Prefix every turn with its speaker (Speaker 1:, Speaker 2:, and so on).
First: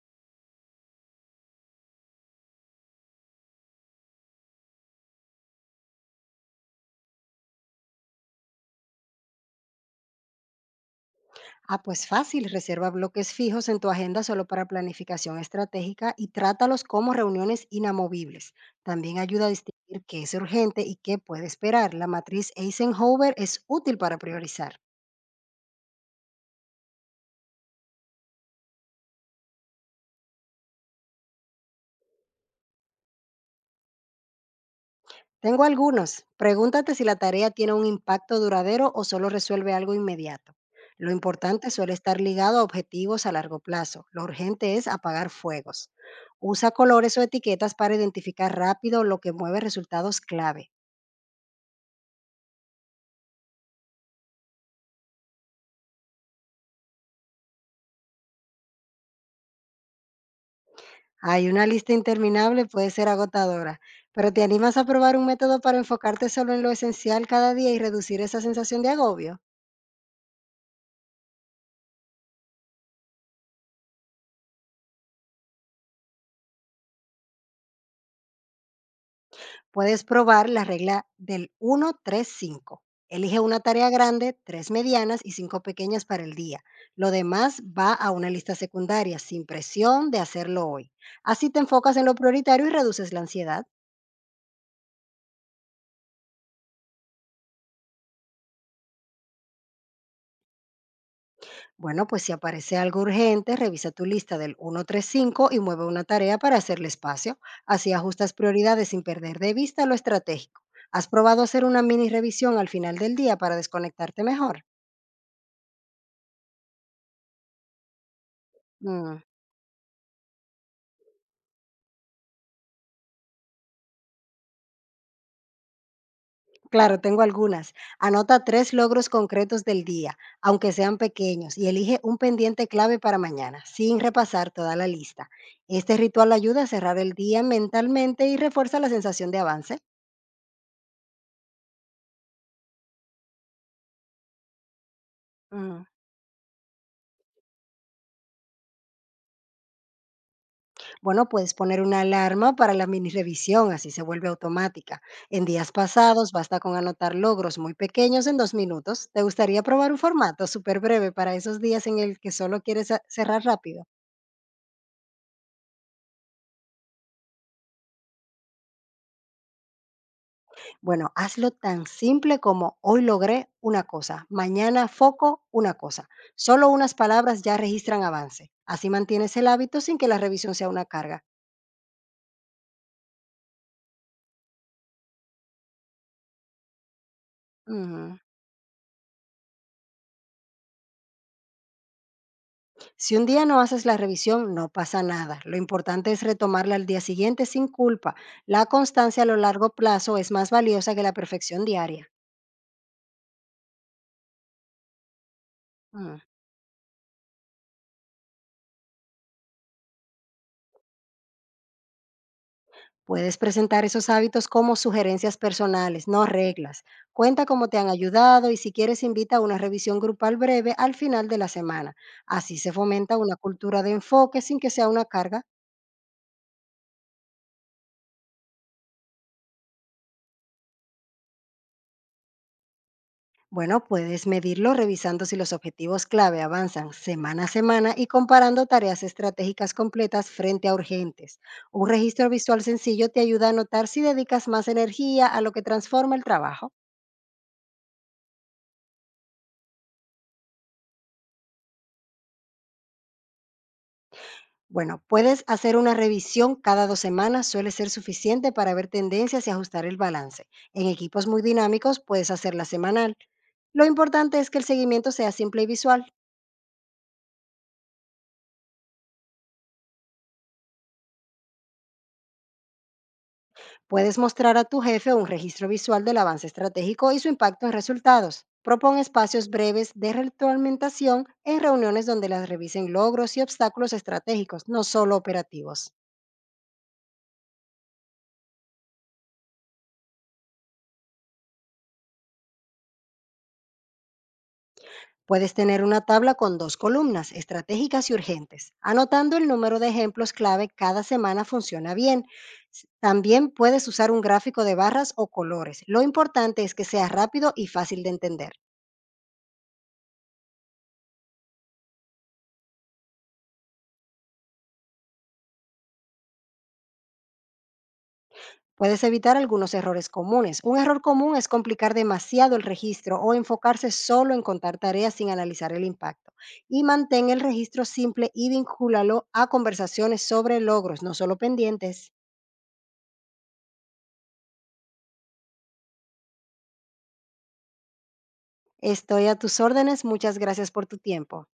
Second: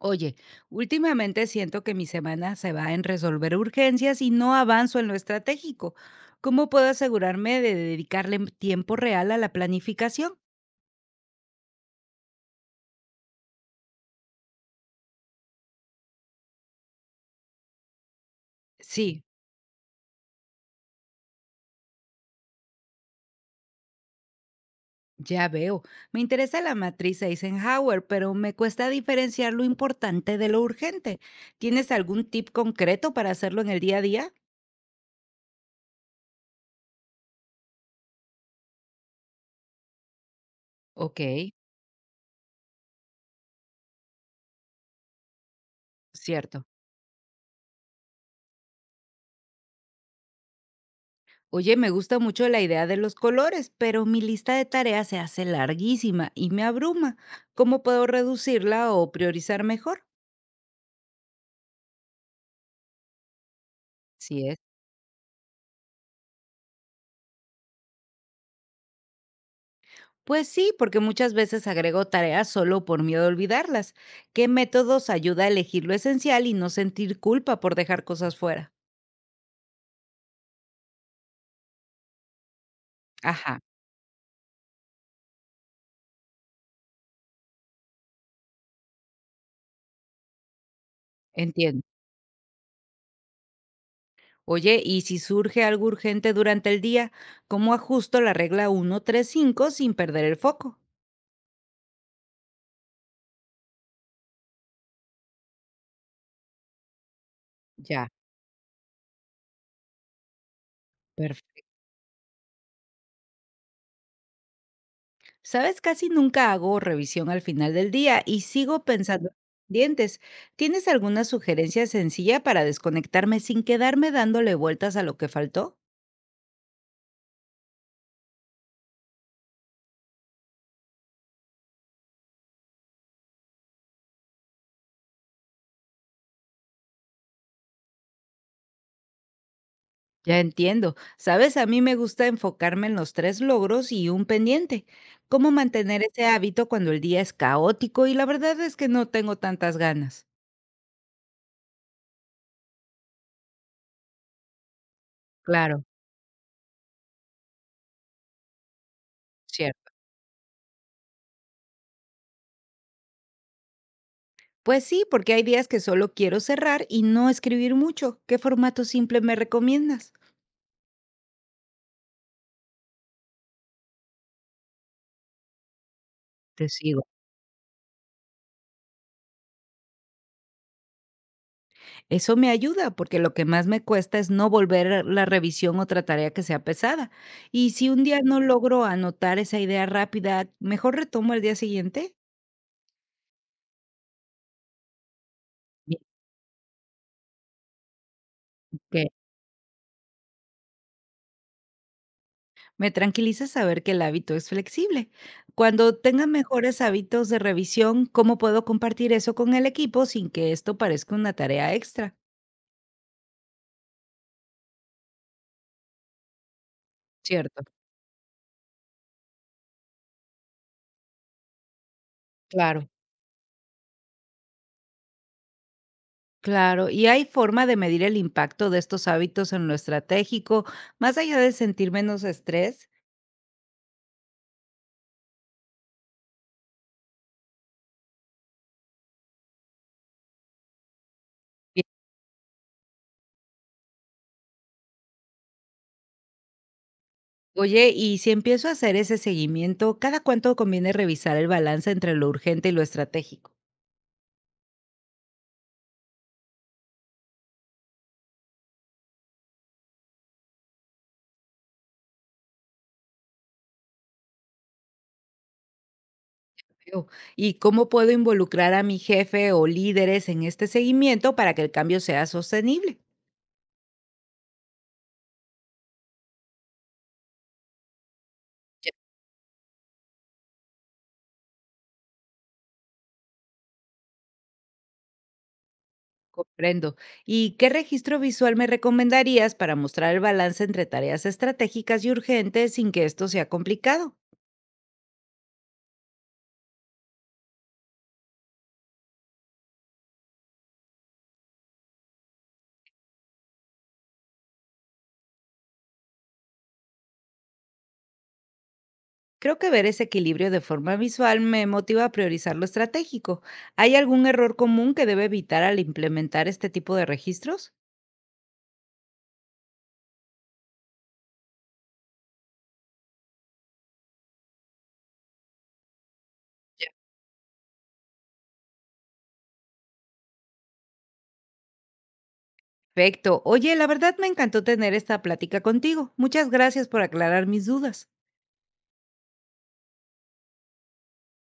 Speaker 1: Oye, últimamente siento que mi semana se va en resolver urgencias y no avanzo en lo estratégico. ¿Cómo puedo asegurarme de dedicarle tiempo real a la planificación?
Speaker 2: Ah, pues fácil, reserva bloques fijos en tu agenda solo para planificación estratégica y trátalos como reuniones inamovibles. También
Speaker 1: Sí,
Speaker 2: ayuda a distinguir qué es urgente y qué puede esperar. La matriz Eisenhower es útil para priorizar.
Speaker 1: ya veo. Me interesa la matriz Eisenhower, pero me cuesta diferenciar lo importante de lo urgente. ¿Tienes algún tip concreto para hacerlo en el día a día?
Speaker 2: Tengo algunos. Pregúntate si la tarea tiene un impacto duradero o solo resuelve algo inmediato. Lo
Speaker 1: Ok,
Speaker 2: importante suele estar ligado a objetivos a largo plazo. Lo urgente es apagar fuegos.
Speaker 1: cierto.
Speaker 2: Usa colores o etiquetas para identificar rápido lo que mueve resultados clave.
Speaker 1: Oye, me gusta mucho la idea de los colores, pero mi lista de tareas se hace larguísima y me abruma. ¿Cómo puedo reducirla o priorizar mejor?
Speaker 2: Hay una lista interminable, puede ser agotadora, pero ¿te
Speaker 1: Sí es.
Speaker 2: animas a probar un método para enfocarte solo en lo esencial cada día y reducir esa sensación de agobio?
Speaker 1: Pues sí, porque muchas veces agrego tareas solo por miedo a olvidarlas. ¿Qué métodos ayuda a elegir lo esencial y no sentir culpa por dejar cosas fuera?
Speaker 2: Puedes probar la regla del 1-3-5. Elige
Speaker 1: Ajá,
Speaker 2: una tarea grande, tres medianas y cinco pequeñas para el día. Lo demás va a una lista secundaria, sin presión de hacerlo hoy. Así te
Speaker 1: entiendo.
Speaker 2: enfocas en lo prioritario y reduces la ansiedad.
Speaker 1: Oye, y si surge algo urgente durante el día, ¿cómo ajusto la regla 1-3-5 sin perder el foco?
Speaker 2: Bueno, pues si aparece algo urgente, revisa tu lista del 135 y mueve una tarea para hacerle espacio. Así
Speaker 1: Ya,
Speaker 2: ajustas prioridades sin perder de vista lo estratégico. ¿Has probado
Speaker 1: perfecto.
Speaker 2: hacer una mini revisión al final del día para desconectarte mejor?
Speaker 1: Sabes, casi nunca hago revisión al final del día y sigo
Speaker 2: Mm,
Speaker 1: pensando en dientes. ¿Tienes alguna sugerencia sencilla para desconectarme sin quedarme dándole vueltas a lo que faltó?
Speaker 2: Claro, tengo algunas. Anota tres logros concretos del día, aunque sean pequeños, y elige un pendiente clave para mañana, sin repasar toda la lista. Este ritual ayuda a cerrar el día mentalmente y refuerza la sensación de avance.
Speaker 1: Ya entiendo. Sabes, a mí me gusta enfocarme en los tres logros y un pendiente. ¿Cómo
Speaker 2: Mm.
Speaker 1: mantener ese hábito cuando el día es caótico y la verdad es que no tengo tantas ganas?
Speaker 2: Bueno, puedes poner una alarma para la mini revisión, así se vuelve automática. En días
Speaker 1: Claro,
Speaker 2: pasados basta con anotar logros muy pequeños en 2 minutos. ¿Te gustaría
Speaker 1: cierto.
Speaker 2: probar un formato súper breve para esos días en el que solo quieres cerrar rápido?
Speaker 1: Pues sí, porque hay días que solo quiero cerrar y no escribir mucho. ¿Qué formato simple me recomiendas?
Speaker 2: Bueno, hazlo tan simple como hoy logré una cosa, mañana foco una cosa.
Speaker 1: Te
Speaker 2: Solo unas
Speaker 1: sigo.
Speaker 2: palabras ya registran avance. Así mantienes el hábito sin que la revisión sea una carga.
Speaker 1: Eso me ayuda porque lo que más me cuesta es no volver a la revisión otra tarea que sea pesada. Y si un
Speaker 2: Ujú.
Speaker 1: día no logro anotar esa idea rápida, mejor retomo al día siguiente.
Speaker 2: Si un día no haces la revisión, no pasa nada. Lo
Speaker 1: Bien,
Speaker 2: importante es retomarla al día siguiente sin culpa. La
Speaker 1: que
Speaker 2: constancia a lo largo plazo es más valiosa que la perfección diaria.
Speaker 1: me tranquiliza saber que el hábito es flexible. Cuando
Speaker 2: Mm,
Speaker 1: tenga mejores hábitos de revisión, ¿cómo puedo compartir eso con el equipo sin que esto parezca una tarea extra?
Speaker 2: Puedes presentar esos hábitos como sugerencias personales, no reglas. Cuenta
Speaker 1: Cierto.
Speaker 2: cómo te han ayudado y si quieres invita a una revisión grupal breve al final de la semana. Así se
Speaker 1: Claro.
Speaker 2: fomenta una cultura de enfoque sin que sea una carga.
Speaker 1: Claro, ¿y hay forma de medir el impacto de estos hábitos en lo estratégico, más allá de sentir menos estrés?
Speaker 2: Bueno, puedes medirlo revisando si los objetivos clave avanzan semana a semana y comparando tareas estratégicas completas frente a urgentes. Un registro visual sencillo te ayuda a notar si dedicas más energía a lo que transforma el trabajo.
Speaker 1: Oye, y si empiezo a hacer ese seguimiento, ¿cada cuánto conviene revisar el balance entre lo urgente y lo estratégico?
Speaker 2: Bueno, puedes hacer una revisión cada 2 semanas, suele ser suficiente para ver tendencias y ajustar el balance. En equipos muy dinámicos puedes hacerla semanal. Lo importante es que el seguimiento sea simple y visual.
Speaker 1: Veo. ¿Y cómo puedo involucrar a mi jefe o líderes en este seguimiento para que el cambio sea sostenible?
Speaker 2: Puedes mostrar a tu jefe un registro visual del avance estratégico y su impacto en resultados.
Speaker 1: Ya.
Speaker 2: Propon espacios breves de retroalimentación en reuniones donde las revisen logros y obstáculos estratégicos, no solo operativos.
Speaker 1: Comprendo. ¿Y qué registro visual me recomendarías para mostrar el balance entre tareas estratégicas y urgentes sin que esto sea complicado?
Speaker 2: Puedes tener una tabla con dos columnas, estratégicas y urgentes. Anotando el número de ejemplos clave cada semana funciona bien. También puedes usar un gráfico de barras o colores. Lo importante es que sea rápido y fácil de entender.
Speaker 1: Creo que ver ese equilibrio de forma visual me motiva a priorizar lo estratégico. ¿Hay algún error común que debe evitar al implementar este tipo de registros?
Speaker 2: Puedes evitar algunos errores comunes. Un error común es complicar demasiado el registro o enfocarse solo en contar tareas sin analizar el impacto. Y mantén el registro simple y vincúlalo a conversaciones sobre logros, no solo pendientes.
Speaker 1: Perfecto. Oye, la verdad me encantó tener esta plática contigo. Muchas gracias por aclarar mis dudas.
Speaker 2: Estoy a tus órdenes. Muchas gracias por tu tiempo.